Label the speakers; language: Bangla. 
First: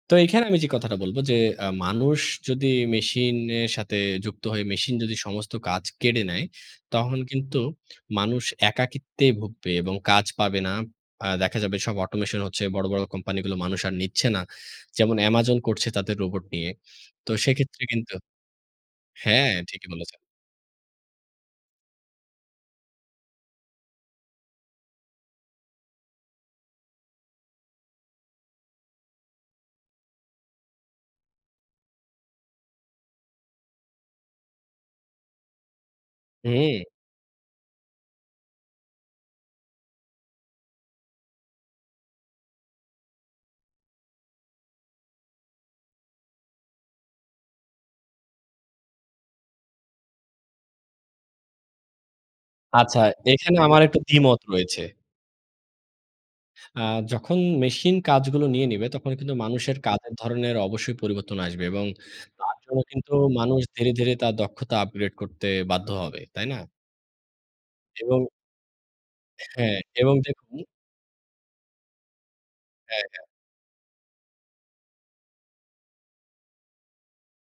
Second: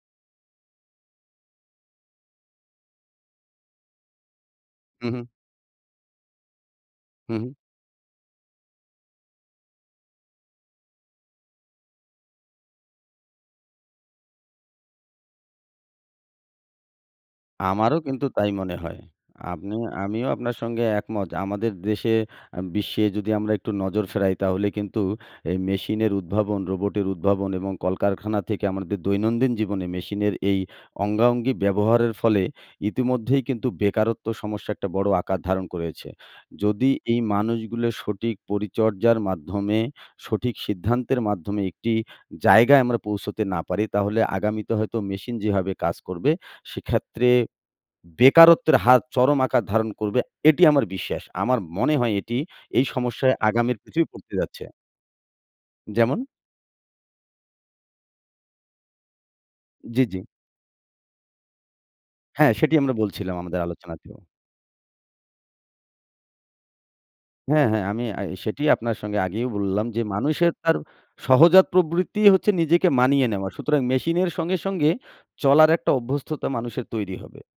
Speaker 1: তো এখানে আমি যে কথাটা বলব যে আ মানুষ যদি মেশিনের সাথে যুক্ত হয়ে মেশিন
Speaker 2: হু,
Speaker 1: যদি
Speaker 2: হু।
Speaker 1: সমস্ত কাজ কেড়ে নেয়, তখন
Speaker 2: হু।
Speaker 1: কিন্তু মানুষ একাকিত্বেই ভুগবে এবং কাজ পাবে না। আ দেখা যাবে সব অটোমেশন হচ্ছে। বড়, বড় কোম্পানিগুলো মানুষ আর নিচ্ছে না। যেমন Amazon করছে তাদের রোবট নিয়ে। তো সেক্ষেত্রে
Speaker 2: আমারও
Speaker 1: কিন্তু
Speaker 2: কিন্তু তাই মনে হয়।
Speaker 1: হ্যাঁ,
Speaker 2: আমি
Speaker 1: ঠিকই বলেছেন।
Speaker 2: আমিও আপনার সঙ্গে একমত। আমাদের দেশে আ বিশ্বে যদি আমরা একটু নজর ফেরাই তাহলে কিন্তু এই মেশিনের উদ্ভাবন, রোবটের উদ্ভাবন এবং কলকারখানা থেকে আমাদের দৈনন্দিন জীবনে মেশিনের এই অঙ্গাঅঙ্গি ব্যবহারের ফলে ইতিমধ্যেই কিন্তু বেকারত্ব সমস্যা একটা বড় আকার ধারণ করেছে।
Speaker 1: হু।
Speaker 2: যদি এই মানুষগুলো সঠিক পরিচর্যার মাধ্যমে সঠিক সিদ্ধান্তের মাধ্যমে একটি জায়গায় আমরা পৌঁছতে না পারি তাহলে আগামীতে হয়তো মেশিন যেভাবে কাজ করবে সেক্ষেত্রে বেকারত্বের হাত চরম আকার ধারণ করবে। এটি আমার বিশ্বাস। আমার মনে হয় এটি এই
Speaker 1: আচ্ছা
Speaker 2: সমস্যায়
Speaker 1: এখানে
Speaker 2: আগামির
Speaker 1: আমার একটু
Speaker 2: পৃথিবী পড়তে
Speaker 1: দ্বিমত
Speaker 2: যাচ্ছে।
Speaker 1: রয়েছে।
Speaker 2: যেমন?
Speaker 1: আ যখন মেশিন কাজগুলো নিয়ে নিবে তখন কিন্তু মানুষের
Speaker 2: জি,
Speaker 1: কাজের
Speaker 2: জি।
Speaker 1: ধরনের অবশ্যই পরিবর্তন আসবে এবং
Speaker 2: হ্যাঁ,
Speaker 1: তার
Speaker 2: সেটি
Speaker 1: জন্য
Speaker 2: আমরা
Speaker 1: কিন্তু
Speaker 2: বলছিলাম আমাদের
Speaker 1: মানুষ ধীরে, ধীরে
Speaker 2: আলোচনাতেও।
Speaker 1: তার দক্ষতা আপগ্রেড করতে বাধ্য হবে। তাই না?
Speaker 2: হ্যাঁ, হ্যাঁ, আমি
Speaker 1: এবং
Speaker 2: আ সেটিই আপনার সঙ্গে আগেই
Speaker 1: হ্যাঁ,
Speaker 2: বললাম, যে
Speaker 1: এবং
Speaker 2: মানুষের
Speaker 1: দেখুন
Speaker 2: তার সহজাত প্রবৃত্তিই হচ্ছে নিজেকে
Speaker 1: হ্যাঁ, হ্যাঁ।
Speaker 2: মানিয়ে নেওয়া। সুতরাং মেশিন এর সঙ্গে, সঙ্গে চলার একটা অভ্যস্ততা মানুষের তৈরি হবে।